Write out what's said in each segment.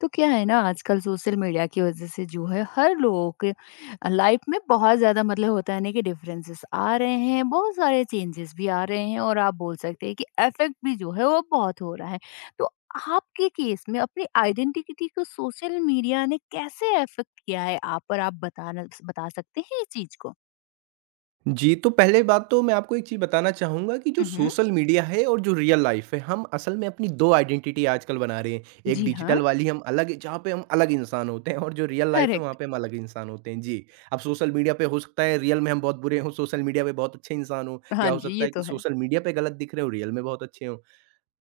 तो क्या है ना आजकल सोशल मीडिया की वज़ह से जो है हर लोगों के लाइफ़ में बहुत ज़्यादा मतलब होता है ना कि डिफरेंसेस आ रहे हैं, बहुत सारे चेंजेस भी आ रहे हैं और आप बोल सकते हैं कि इफ़ेक्ट भी जो है वो बहुत हो रहा है। तो आपके केस में अपनी आइडेंटिटी को सोशल मीडिया ने कैसे इफ़ेक्ट किया है आप पर? आप बताना बता सकते हैं ये चीज़ को? जी, तो पहले बात तो मैं आपको एक चीज़ बताना चाहूँगा कि जो हुँ, हुँ। सोशल मीडिया है और जो रियल लाइफ़ है, हम असल में अपनी 2 आइडेंटिटी आजकल बना रहे हैं। एक जी हाँ। डिजिटल वाली, हम अलग जहाँ पे हम अलग इंसान होते हैं और जो रियल लाइफ़ है वहाँ करेक्ट। पे हम अलग इंसान होते हैं। जी, अब सोशल मीडिया पे हो सकता है रियल में हम बहुत बुरे हों, सोशल मीडिया पे बहुत अच्छे इंसान हों, या हाँ हो जी, सकता ये है कि तो है। सोशल मीडिया पे गलत दिख रहे हों, रियल में बहुत अच्छे हों।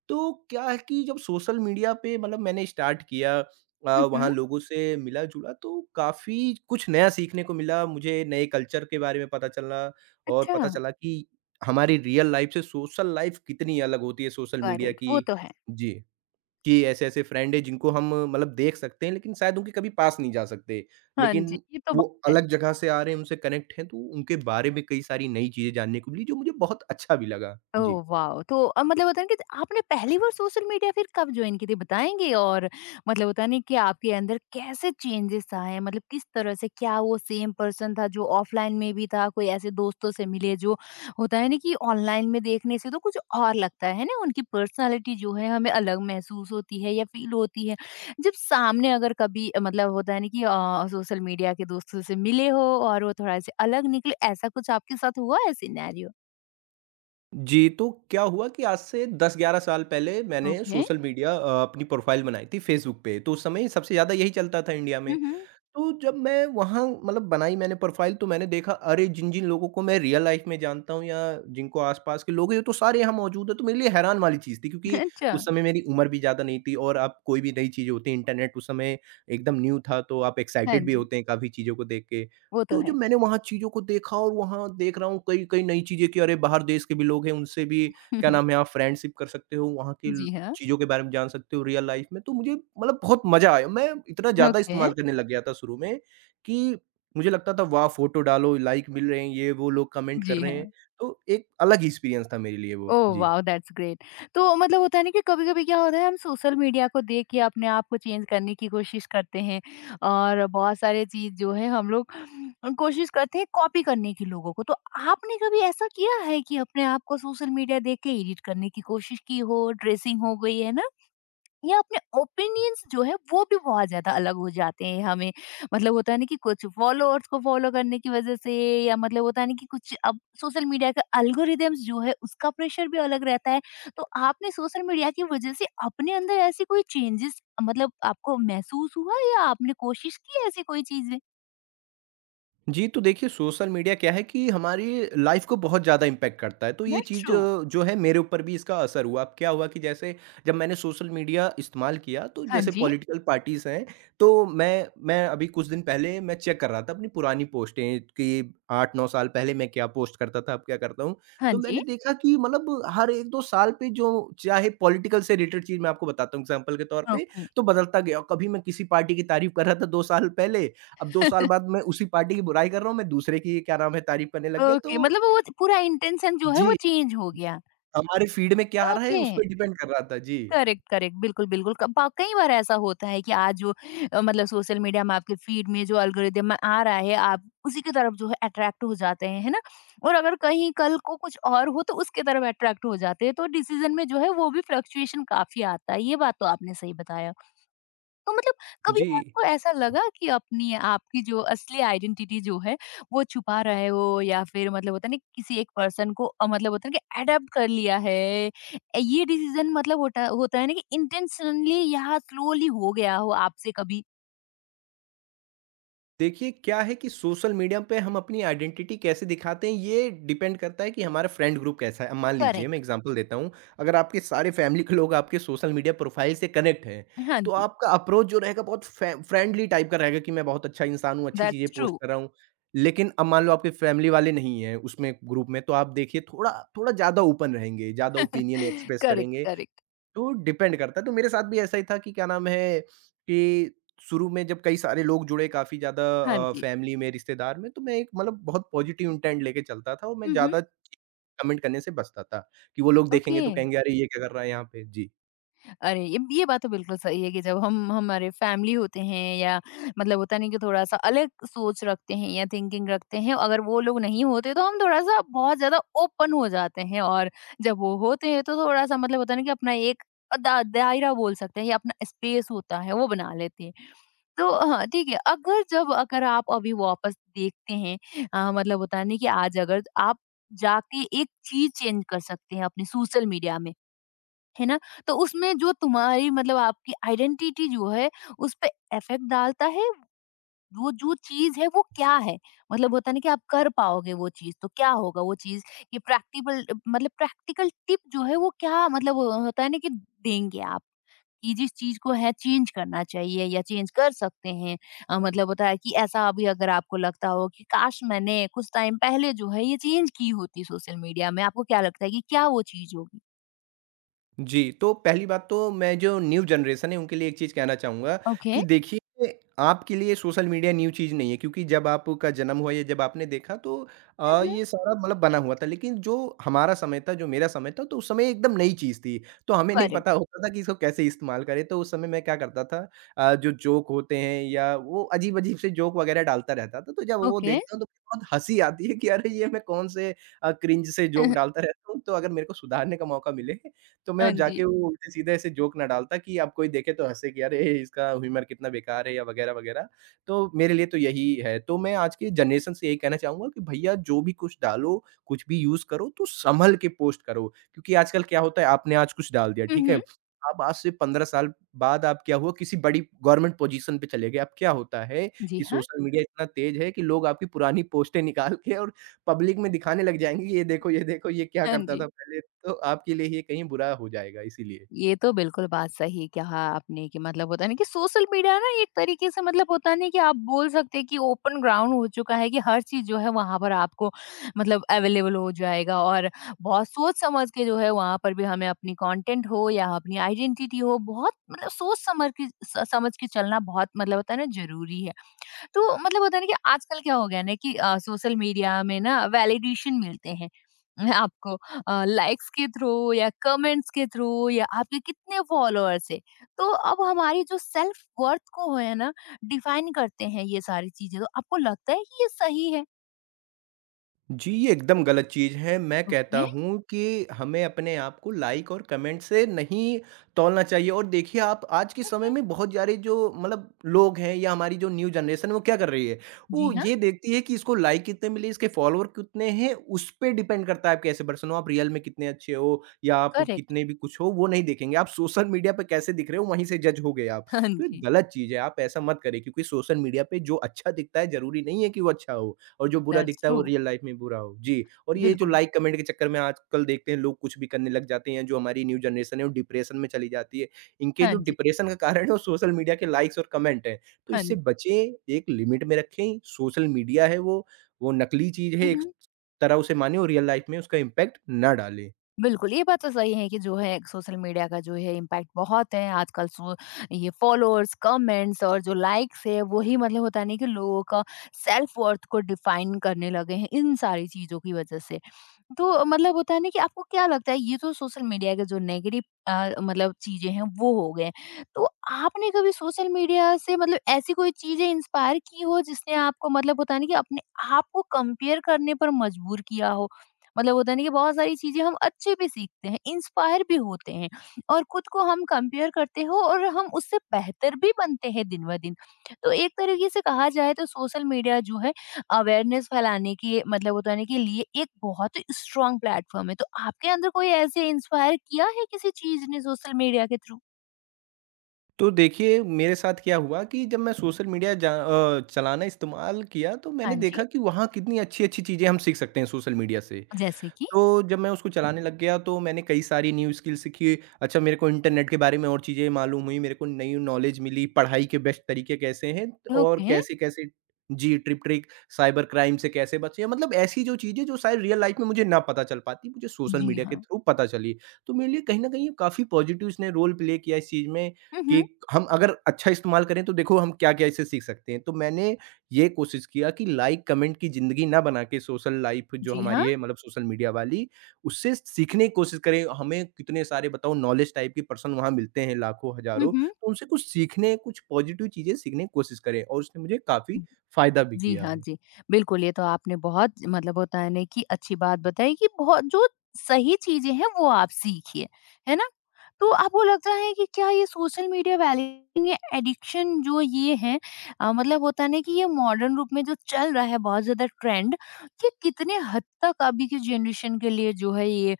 तो क्या है कि जब सोशल मीडिया पे मतलब मैंने स्टार्ट किया, हुँ, वहाँ हुँ। लोगों से मिला-जुला तो काफ़ी कुछ नया सीखने को मिला, मुझे नए कल्चर के बारे में पता चला, और अच्छा! पता चला कि हमारी रियल लाइफ से सोशल लाइफ कितनी अलग होती है सोशल मीडिया करेक्ट, वो की। तो है। जी, कि ऐसे-ऐसे फ्रेंड हैं जिनको हम मतलब देख सकते हैं लेकिन शायद उनके कभी पास नहीं जा सकते। हाँ लेकिन जी, ये तो वो बात है। अलग जगह से आ रहे हैं, उनसे कनेक्ट हैं, तो उनके बारे में कई सारी नई चीज़ें जानने को मिली जो मुझे बहुत अच्छा भी लगा। जी। Oh wow! तो मतलब होता है ना कि आपने पहली बार सोशल मीडिया फिर कब जॉइन की थी बताएँगे? और मतलब होता नहीं कि आपके अंदर कैसे चेंजेस आए? मतलब किस तरह से क्या वो सेम पर्सन था जो ऑफ़लाइन में भी था? कोई ऐसे दोस्तों से मिले जो होता है ना कि ऑनलाइन में देखने से तो कुछ और लगता है ना? उनकी पर्सनैलिटी जो है हमें अलग महसूस होती है या फ़ील होती है। जब सामने अगर कभी मतलब होता है ना कि सोशल मीडिया के दोस्तों से मिले हो और वो थोड़ा-सा अलग निकले, ऐसा कुछ आपके साथ हुआ है सिनेरियो? जी, तो क्या हुआ कि आज से 10-11 साल पहले मैंने ओके। सोशल मीडिया अपनी प्रोफ़ाइल बनाई थी फ़ेसबुक पे, तो उस समय सबसे ज़्यादा यही चलता था इंडिया में। हुँ, हुँ। तो जब मैं वहाँ मतलब बनाई मैंने प्रोफ़ाइल, तो मैंने देखा अरे! जिन-जिन लोगों को मैं रियल लाइफ़ में जानता हूँ या जिनको आस-पास के लोग हैं, ये तो सारे यहाँ मौजूद हैं। तो मेरे लिए हैरान वाली चीज़ थी, क्योंकि अच्छा, उस समय मेरी उम्र भी ज़्यादा नहीं थी, और आप कोई भी नई चीज़ होती है, इंटरनेट उस समय एकदम न्यू था, तो आप हाँ एक्साइटेड भी जी, होते हैं काफ़ी चीज़ों को देख के। वो तो तो जब है। मैंने वहाँ चीज़ों को देखा और वहाँ देख रहा हूँ कई-कई नई चीज़ें कि अरे! बाहर देश के भी लोग हैं, उनसे भी क्या नाम है आप फ्रेंडशिप कर सकते हो, वहाँ के ल जी हाँ, चीज़ों के बारे में जान सकते हो रियल लाइफ में, तो मुझे मतलब बहुत मज़ा आया। मैं इतना ज़्यादा ओके, इस्तेमाल करने लग गया था शुरू में कि मुझे लगता था वाह! फ़ोटो डालो, लाइक मिल रहे हैं, ये वो लोग कमेंट कर जी रहे हैं, हाँ। तो एक अलग ही एक्सपीरियंस था मेरे लिए वो। ओह जी। वाओ! That's great. तो मतलब होता है ना कि कभी-कभी क्या होता है, हम सोशल मीडिया को देख के अपने आप को चेंज करने की कोशिश करते हैं और बहुत सारे चीज़ जो है हम लोग कोशिश करते हैं कॉपी करने की लोगों को। तो आपने कभी ऐसा किया है कि अपने आप को सोशल मीडिया देख के एडिट करने की कोशिश की हो, ड्रेसिंग हो गई है ना? या अपने ओपिनियंस जो है वो भी बहुत ज्यादा अलग हो जाते हैं, हमें मतलब होता है ना कि कुछ फॉलोअर्स को फॉलो करने की वजह से या मतलब होता है ना कि कुछ अब सोशल मीडिया का एल्गोरिदम्स जो है उसका प्रेशर भी अलग रहता है, तो आपने सोशल मीडिया की वजह से अपने अंदर ऐसे कोई चेंजेस मतलब आपको महसूस हुआ या आपने कोशिश की ऐसी कोई चीज? जी, तो देखिए, सोशल मीडिया क्या है कि हमारी लाइफ को बहुत ज़्यादा इम्पैक्ट करता है, तो ये दैट्स चीज़, ट्रू। जो है, मेरे ऊपर भी इसका असर हुआ। अब क्या हुआ कि जैसे जब मैंने सोशल मीडिया इस्तेमाल किया तो हाँ जैसे जी। पॉलिटिकल पार्टीज़ हैं, तो मैं अभी कुछ दिन पहले मैं चेक कर रहा था अपनी पुरानी पोस्टें कि 8-9 साल पहले मैं क्या पोस्ट करता था, अब क्या करता हूँ। हाँ तो मैंने जी। देखा कि मतलब हर 1-2 साल पे जो चाहे पॉलिटिकल से रिलेटेड चीज़, मैं आपको बताता हूँ एग्ज़ाम्पल के तौर पे, ओके। तो बदलता गया। कभी मैं किसी पार्टी की तारीफ़ कर रहा था 2 साल पहले, अब 2 साल बाद मैं उसी पार्टी की बुराई कर रहा हूँ, मैं दूसरे की क्या नाम है तारीफ़ करने लग गया, ओके। तो मतलब वो पूरा इंटेंशन जो है वो जी, चेंज हो गया। हमारे फ़ीड में क्या आ रहा है ओके। उस पे डिपेंड कर रहा था। जी। करेक्ट करेक्ट, बिल्कुल बिल्कुल, कई बार ऐसा होता है कि आज जो मतलब सोशल मीडिया में आपके फीड में जो अल्गोरिदम आ रहा है, आप उसी की तरफ जो है अट्रैक्ट हो जाते हैं, है ना? और अगर कहीं कल को कुछ और हो तो उसके तरफ अट्रैक्ट हो जाते हैं, तो डिसीजन में जो है वो भी फ्लक्चुएशन काफी आता है। ये बात तो आपने सही बताया। तो मतलब, कभी जी। आपको ऐसा लगा कि अपनी आपकी जो असली आइडेंटिटी जो है वो छुपा रहे हो या फिर मतलब होता है ना किसी एक पर्सन को मतलब होता है ना कि अडेप्ट कर लिया है ए, ये डिसीजन मतलब होता होता है ना कि इंटेंशनली या स्लोली हो गया हो आपसे कभी? देखिए, क्या है कि सोशल मीडिया पे हम अपनी आइडेंटिटी कैसे दिखाते हैं, ये डिपेंड करता है कि हमारा फ्रेंड ग्रुप कैसा है। अब मान लीजिए, मैं करेक्ट। एग्जांपल देता हूँ। अगर आपके सारे फैमिली के लोग आपके सोशल मीडिया प्रोफाइल से कनेक्ट हैं, हाँ तो जी। आपका अप्रोच जो रहेगा बहुत फ्रेंडली टाइप का रहेगा कि मैं बहुत अच्छा इंसान हूँ, अच्छी दैट्स चीज़ें ट्रू। पोस्ट कर रहा हूँ। लेकिन अब मान लो आपके फैमिली वाले नहीं हैं उसमें, ग्रुप में, तो आप देखिए थोड़ा थोड़ा ज़्यादा ओपन रहेंगे, ज़्यादा ओपिनियन एक्सप्रेस करेक्ट करेंगे। करेक्ट। तो डिपेंड करता है, तो मेरे साथ भी ऐसा ही था कि क्या नाम है कि शुरू में जब कई सारे लोग जुड़े काफ़ी ज़्यादा, हाँ जी। फैमिली में, रिश्तेदार में, तो मैं एक मतलब बहुत पॉज़िटिव इंटेंट लेके चलता था, और मैं हम्म। ज़्यादा कमेंट करने से बचता था, कि वो लोग देखेंगे ओके। तो कहेंगे, "अरे! ये क्या कर रहा है यहाँ पे?" जी। अरे! ये बात तो बिल्कुल सही है कि जब हम हमारे फैमिली होते हैं या मतलब होता नहीं कि थोड़ा-सा अलग सोच रखते हैं या थिंकिंग रखते हैं, अगर वो लोग नहीं होते तो हम थोड़ा-सा बहुत ज़्यादा ओपन हो जाते हैं और जब वो होते हैं तो थोड़ा-सा मतलब होता है ना कि अपना एक दा दायरा बोल सकते हैं या अपना स्पेस होता है, वो बना लेते हैं। तो हाँ, ठीक है, अगर जब अगर आप अभी वापस देखते हैं मतलब होता है ना कि आज अगर आप जाके एक चीज़ चेंज कर सकते हैं अपने सोशल मीडिया में, है ना? तो उसमें जो तुम्हारी मतलब आपकी आइडेंटिटी जो है, उसपे इफ़ेक्ट डालता है, वो जो चीज़ है वो क्या है? मतलब होता है ना कि आप कर पाओगे वो चीज़, तो क्या होगा वो चीज़? ये प्रैक्टिबल मतलब प्रैक्टिकल टिप जो है वो क्या मतलब होता है ना कि देंगे आप, कि जिस चीज़ को है चेंज करना चाहिए या चेंज कर सकते हैं। मतलब होता है कि ऐसा अभी अगर आपको लगता हो कि काश मैंने कुछ टाइम पहले जो है ये चेंज की होती सोशल मीडिया में, आपको क्या लगता है कि क्या वो चीज़ होगी? जी, तो पहली बात तो मैं जो न्यू जनरेशन है उनके लिए एक चीज़ कहना चाहूँगा ओके। कि देखिए, आपके लिए सोशल मीडिया न्यू चीज़ नहीं है, क्योंकि जब आपका जन्म हुआ या जब आपने देखा तो हुँ, हुँ। ये सारा मतलब बना हुआ था। लेकिन जो हमारा समय था, जो मेरा समय था, तो उस समय एकदम नई चीज़ थी। तो हमें नहीं करेक्ट। पता होता था कि इसको कैसे इस्तेमाल करें। तो उस समय मैं क्या करता था, जो जोक होते हैं या वो अजीब-अजीब से जोक वग़ैरह डालता रहता था। तो जब वो ओके। देखता हूँ तो बहुत हँसी आती है कि अरे! ये मैं कौन से क्रिंज से जोक डालता रहता हूँ। तो अगर मेरे को सुधारने का मौका मिले तो हाँ मैं जी। जाके वो उल्टे-सीधे ऐसे जोक ना डालता कि अब कोई देखे तो हँसे कि अरे! इसका ह्यूमर कितना बेकार है या वगैरह-वगैरह। तो मेरे लिए तो यही है। तो मैं आज के जनरेशन से यही कहना चाहूँगा कि भैया, जो भी कुछ डालो, कुछ भी यूज़ करो, तो सँभल के पोस्ट करो। क्योंकि आजकल क्या होता है, आपने आज कुछ डाल दिया, हुँ, ठीक है? हुँ। अब आज से 15 साल बाद आप क्या हुआ किसी बड़ी गवर्नमेंट पोज़ीशन पे चले गए। अब क्या होता है जी कि हाँ। सोशल मीडिया इतना तेज़ है कि लोग आपकी पुरानी पोस्टें निकाल के और पब्लिक में दिखाने लग जाएँगे, ये देखो, ये देखो, ये क्या हाँ करता था जी। पहले। तो आपके लिए ये कहीं बुरा हो जाएगा इसीलिए। ये तो बिल्कुल बात सही कहा आपने कि मतलब होता है ना कि सोशल मीडिया ना एक तरीके से मतलब होता नहीं कि आप बोल सकते हैं कि ओपन ग्राउंड हो चुका है कि हर चीज़ जो है वहाँ पर आपको मतलब अवेलेबल हो जाएगा और बहुत सोच-समझ के जो है वहाँ पर भी हमें अपनी कंटेंट हो या अपनी आइडेंटिटी हो बहुत मतलब सोच समझ के स समझ के चलना बहुत मतलब होता है ना ज़रूरी है। तो मतलब होता है ना कि आजकल क्या हो गया ना कि सोशल मीडिया में ना वैलिडेशन मिलते हैं आपको लाइक्स के थ्रू या कमेंट्स के थ्रू या आपके कितने फॉलोअर्स है, तो अब हमारी जो सेल्फ वर्थ को है ना डिफाइन करते हैं ये सारी चीजें, तो आपको लगता है कि ये सही है? जी, ये एकदम गलत चीज़ है। मैं कहता ओके। हूँ कि हमें अपने आप को लाइक और कमेंट से नहीं तौलना चाहिए। और देखिए, आप आज के समय में बहुत सारे जो मतलब लोग हैं या हमारी जो न्यू जनरेशन है वो क्या कर रही है? वो जी हाँ। ये देखती है कि इसको लाइक कितने मिले, इसके फॉलोअर कितने हैं, उस पे डिपेंड करता है आप कैसे पर्सन हो, आप रियल में कितने अच्छे हो या आप करेक्ट। कितने भी कुछ हो वो नहीं देखेंगे। आप सोशल मीडिया पे कैसे दिख रहे हो वहीं से जज हो गए आप। हाँ तो ये जी। गलत चीज़ है, आप ऐसा मत करें, क्योंकि सोशल मीडिया पे जो अच्छा दिखता है ज़रूरी नहीं है कि वो अच्छा हो। और जो बुरा दैट्स दिखता है ट्रू। वो रियल लाइफ में बुरा हो। जी, और ये जो बिल्कुल। लाइक कमेंट के चक्कर में आजकल देखते हैं लोग कुछ भी करने लग जाते हैं, जो हमारी न्यू जनरेशन है वो डिप्रेशन में चली जाती है। इनके हाँ जो जी। डिप्रेशन का कारण है वो सोशल मीडिया के लाइक्स और कमेंट हैं। तो हाँ इससे जी। बचें, एक लिमिट में रखें, सोशल मीडिया है वो नकली चीज़ है, एक हम्म। तरह उसे मानें और रियल लाइफ में उसका इम्पैक्ट ना डालें। बिल्कुल, ये बात तो सही है कि जो है सोशल मीडिया का जो है इम्पैक्ट बहुत है। आजकल सो, ये फॉलोअर्स, कमेंट्स और जो लाइक्स है वो ही मतलब होता नहीं कि लोगों का सेल्फ वर्थ को डिफाइन करने लगे हैं इन सारी चीज़ों की वज़ह से। तो मतलब होता है ना कि आपको क्या लगता है ये तो सोशल मीडिया के जो नेगेटिव मतलब चीज़ें हैं वो हो गए। तो आपने कभी सोशल मीडिया से मतलब ऐसी कोई चीज़ें इंस्पायर की हो जिसने आपको मतलब होता है ना कि अपने आप को कंपेयर करने पर मजबूर किया हो? मतलब होता नहीं कि बहुत सारी चीजें हम अच्छे भी सीखते हैं, इंस्पायर भी होते हैं और खुद को हम कंपेयर करते हो और हम उससे बेहतर भी बनते हैं दिन ब दिन, तो एक तरीके से कहा जाए तो सोशल मीडिया जो है अवेयरनेस फैलाने की मतलब उतारने के लिए एक बहुत स्ट्रांग प्लेटफॉर्म है। तो आपके अंदर कोई ऐसे इंस्पायर किया है किसी चीज ने सोशल मीडिया के थ्रू? तो देखिए, मेरे साथ क्या हुआ कि जब मैं सोशल मीडिया चलाना इस्तेमाल किया, तो मैंने हाँ जी। देखा कि वहाँ कितनी अच्छी-अच्छी चीज़ें हम सीख सकते हैं सोशल मीडिया से। जैसे कि तो जब मैं उसको चलाने लग गया तो मैंने कई सारी न्यू स्किल सीखी। अच्छा, मेरे को इंटरनेट के बारे में और चीज़ें मालूम हुई, मेरे को नई नॉलेज मिली, पढ़ाई के बेस्ट तरीके कैसे हैं और ओके। कैसे-कैसे, जी, ट्रिप ट्रिक, साइबर क्राइम से कैसे बचें। मतलब ऐसी जो चीज़ें जो शायद रियल लाइफ में मुझे ना पता चल पाती, मुझे सोशल जी मीडिया के हाँ। थ्रू पता चली। तो मेरे लिए कहीं न कहीं काफ़ी पॉज़िटिव इसने रोल प्ले किया इस चीज़ में हम्म। कि हम अगर अच्छा इस्तेमाल करें तो देखो हम क्या-क्या इससे सीख सकते हैं। तो मैंने ये कोशिश किया कि लाइक कमेंट की ज़िंदगी ना बना के सोशल लाइफ़ जो जी हमारी हाँ। है मतलब सोशल मीडिया वाली, उससे सीखने की कोशिश करें। हमें कितने सारे बताओ नॉलेज टाइप के पर्सन वहाँ मिलते हैं लाखों, हज़ारों, हम्म। तो उनसे कुछ सीखने, कुछ पॉज़िटिव चीज़ें सीखने की कोशिश करें, और उसने मुझे काफ़ी फ़ायदा भी जी किया हाँ, है। जी। बिल्कुल, ये तो आपने बहुत मतलब होता है ना कि अच्छी बात बताई कि बहुत जो सही चीज़ें हैं वो आप सीखिए, है ना? तो आपको लगता है कि क्या ये सोशल मीडिया वैल्यूइंग या एडिक्शन जो ये है मतलब होता है ना कि ये मॉडर्न रूप में जो चल रहा है बहुत ज़्यादा ट्रेंड, ये कितने हद तक अभी की जनरेशन के लिए जो है ये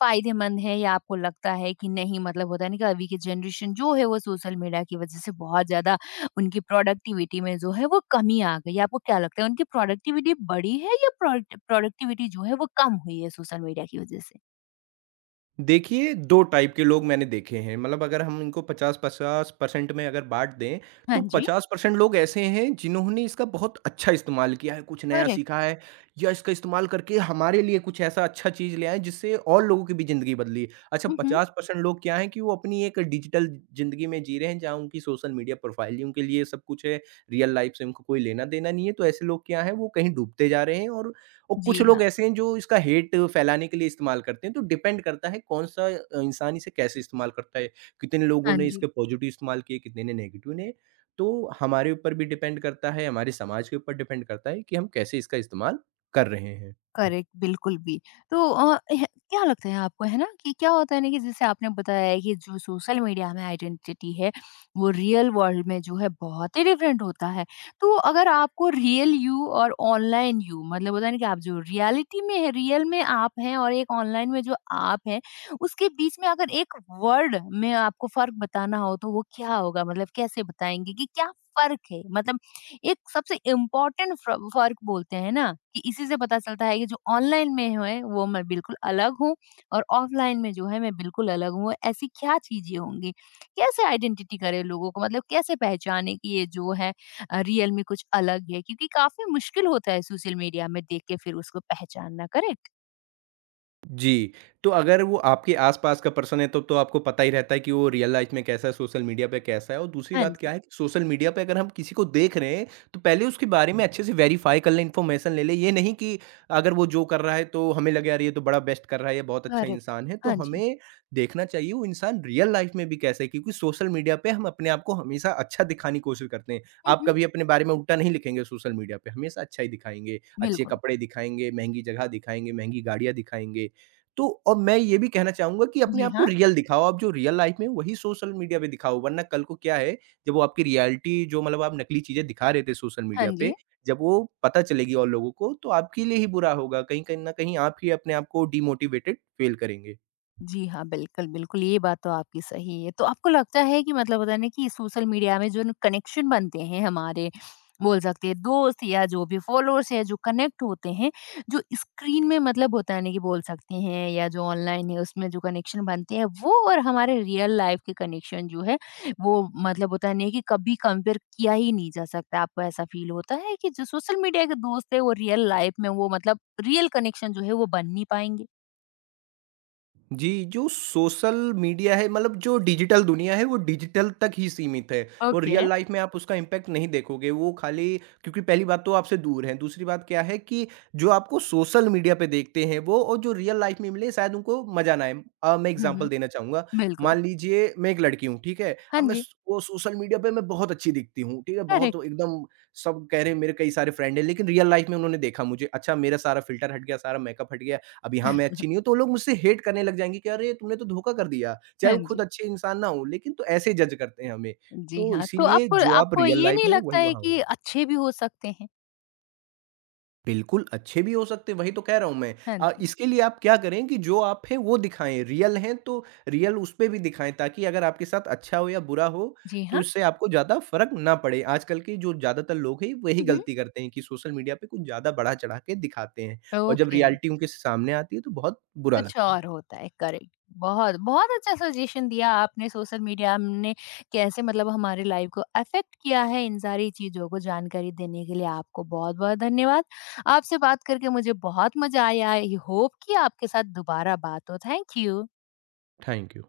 फ़ायदेमंद है या आपको लगता है कि नहीं मतलब होता है ना कि अभी की जनरेशन जो है वो सोशल मीडिया की वज़ह से बहुत ज़्यादा उनकी प्रोडक्टिविटी में जो है वो कमी आ गई है। आपको क्या लगता है उनकी प्रोडक्टिविटी बढ़ी है या प्रोडक्टिविटी जो है वो कम हुई है सोशल मीडिया की वजह से? देखिए, 2 टाइप के लोग मैंने देखे हैं। मतलब अगर हम इनको 50-50% में अगर बाँट दें, तो हाँ जी। 50% लोग ऐसे हैं जिन्होंने इसका बहुत अच्छा इस्तेमाल किया है, कुछ नया करेक्ट। सीखा है या इसका इस्तेमाल करके हमारे लिए कुछ ऐसा अच्छा चीज़ ले आए जिससे और लोगों की भी ज़िंदगी बदली। अच्छा, हुँ, हुँ। 50% लोग क्या हैं कि वो अपनी एक डिजिटल ज़िंदगी में जी रहे हैं जहाँ उनकी सोशल मीडिया प्रोफ़ाइल ही उनके लिए सब कुछ है, रियल लाइफ़ से उनको कोई लेना-देना नहीं है। तो ऐसे लोग क्या हैं वो कहीं डूबते जा रहे हैं, और कुछ जी हाँ। लोग ऐसे हैं जो इसका हेट फैलाने के लिए इस्तेमाल करते हैं, तो डिपेंड करता है कौन-सा इंसान इसे कैसे इस्तेमाल करता है। कितने लोगों हाँ ने जी। इसके पॉज़िटिव इस्तेमाल किए, कितने ने नेगेटिव ने। तो हमारे ऊपर भी डिपेंड करता है, हमारे समाज के ऊपर डिपेंड करता है कि हम कैसे इसका इस्तेमाल कर रहे हैं। करेक्ट, बिल्कुल भी। तो अ, ह क्या लगता है आपको, है ना, कि क्या होता है ना कि जैसे आपने बताया है कि जो सोशल मीडिया में आइडेंटिटी है, वो रियल वर्ल्ड में जो है बहुत ही डिफरेंट होता है। तो अगर आपको रियल यू और ऑनलाइन यू मतलब होता है ना कि आप जो रियलिटी में है, रियल में आप हैं और एक ऑनलाइन में जो आप हैं, उसके बीच में अगर एक वर्ड में आपको फ़र्क बताना हो, तो वो क्या होगा? मतलब कैसे बताएँगे कि क्या फ़र्क है? मतलब एक सबसे इम्पोर्टेंट फर्क बोलते हैं ना कि इसी से पता चलता है कि जो ऑनलाइन में है वो मैं बिल्कुल अलग हूँ और ऑफलाइन में जो है मैं बिल्कुल अलग हूँ, ऐसी क्या चीजें होंगी? कैसे आइडेंटिटी करे लोगों को, मतलब कैसे पहचाने कि ये जो है रियल में कुछ अलग है, क्योंकि काफी मुश्किल होता है सोशल मीडिया में देख के फिर उसको पहचानना। करेक्ट। जी, तो अगर वो आपके आस-पास का पर्सन है, तब तो आपको पता ही रहता है कि वो रियल लाइफ़ में कैसा है, सोशल मीडिया पे कैसा है। और दूसरी हाँ बात क्या जी। है कि सोशल मीडिया पे अगर हम किसी को देख रहे हैं, तो पहले उसके बारे में अच्छे से वेरीफ़ाई कर लें, इन्फॉर्मेशन ले लें। ये नहीं कि अगर वो जो कर रहा है, तो हमें लगे, "यार, ये तो बड़ा बेस्ट कर रहा है, ये बहुत अच्छा करेक्ट। इंसान है।" तो हाँ जी। हमें देखना चाहिए, वो इंसान रियल लाइफ़ में भी कैसा है, क्योंकि सोशल मीडिया पे हम अपने आप को हमेशा अच्छा दिखाने की कोशिश करते हैं। आप हम्म। कभी अपने बारे में उल्टा नहीं लिखेंगे सोशल मीडिया पे, हमेशा अच्छा ही दिखाएँगे। अच्छे बिल्कुल। कपड़े दिखाएँगे, महँगी जगह दिखाएँगे, महँगी गाड़ियाँ दिखाएँगे। तो और मैं ये भी कहना चाहूँगा कि अपने जी आप को हाँ। रियल दिखाओ, आप जो रियल लाइफ़ में हो वही सोशल मीडिया पे दिखाओ, वरना कल को क्या है, जब वो आपकी रियलिटी, जो मतलब आप नकली चीज़ें दिखा रहे थे सोशल हाँ मीडिया जी। पे, जब वो पता चलेगी और लोगों को, तो आपके लिए ही बुरा होगा। कहीं कहीं न कहीं आप ही अपने आप को डिमोटिवेटेड फ़ील करेंगे। जी हाँ, बिल्कुल, बिल्कुल, ये बात तो आपकी सही है। तो आपको लगता है कि मतलब होता है ना कि सोशल मीडिया में जो न कनेक्शन बनते हैं हमारे, बोल सकते हैं दोस्त या जो भी फ़ॉलोअर्स या जो कनेक्ट होते हैं, जो स्क्रीन में मतलब होता है ना कि बोल सकते हैं या जो ऑनलाइन है उसमें जो कनेक्शन बनते हैं वो और हमारे रियल लाइफ़ के कनेक्शन जो है, वो मतलब होता है ना कि कभी कंपेयर किया ही नहीं जा सकता। आपको ऐसा फ़ील होता है कि जो सोशल मीडिया के दोस्त हैं वो रियल लाइफ़ में वो मतलब रियल कनेक्शन जो है वो बन नहीं पाएँगे? जी, जो सोशल मीडिया है मतलब जो डिजिटल दुनिया है वो डिजिटल तक ही सीमित है, और ओके। रियल लाइफ में आप उसका इम्पैक्ट नहीं देखोगे। वो खाली, क्योंकि पहली बात तो आपसे दूर हैं, दूसरी बात क्या है कि जो आपको सोशल मीडिया पे देखते हैं वो, और जो रियल लाइफ में मिले शायद उनको मज़ा ना आए। मैं हुँ, एग्ज़ाम्पल हुँ। देना चाहूँगा, बिल्कुल। मान लीजिए मैं एक लड़की हूँ, ठीक है? हाँ अब मैं जी। स वो सोशल मीडिया पे मैं बहुत अच्छी दिखती हूँ, ठीक है? बहुत करेक्ट। एकदम सब कह रहे हैं मेरे कई सारे फ्रेंड हैं, लेकिन रियल लाइफ में उन्होंने देखा मुझे, अच्छा मेरा सारा फ़िल्टर हट गया, सारा मेकअप हट गया। अब यहाँ मैं अच्छी नहीं हूँ, तो वो लोग मुझसे हेट करने लग जाएँगे कि अरे! तुमने तो धोखा कर दिया, चाहे हाँ वो खुद जी। अच्छे इंसान ना हों, लेकिन तो ऐसे जज करते हैं हमें। जी तो हाँ, तो इसीलिए आपको जो आप आपको रियल ये लाइफ़ नहीं में हो लगता वही है वहाँ हो। कि अच्छे भी हो सकते हैं? बिल्कुल, अच्छे भी हो सकते हैं, वही तो कह रहा हूँ मैं। हाँ जी। इसके लिए आप क्या करें कि जो आप हैं वो दिखाएँ, रियल हैं तो रियल उस पे भी दिखाएँ, ताकि अगर आपके साथ अच्छा हो या बुरा हो, जी तो हाँ। इससे आपको ज़्यादा फ़र्क ना पड़े। आजकल के जो ज़्यादातर लोग हैं वही हुँ, हुँ। गलती करते हैं कि सोशल मीडिया पे कुछ ज़्यादा बढ़ा-चढ़ा के दिखाते हैं, और जब ओके, रियलिटी उनके सामने आती है तो बहुत बुरा कुछ लगता है। और होता है, करेक्ट। बहुत बहुत अच्छा सजेशन दिया आपने सोशल मीडिया ने कैसे मतलब हमारी लाइफ को अफ़ेक्ट किया है, इन सारी चीज़ों को जानकारी देने के लिए आपको बहुत-बहुत धन्यवाद। आपसे बात करके मुझे बहुत मज़ा आया। आई होप कि आपके साथ दोबारा बात हो। Thank you. Thank you.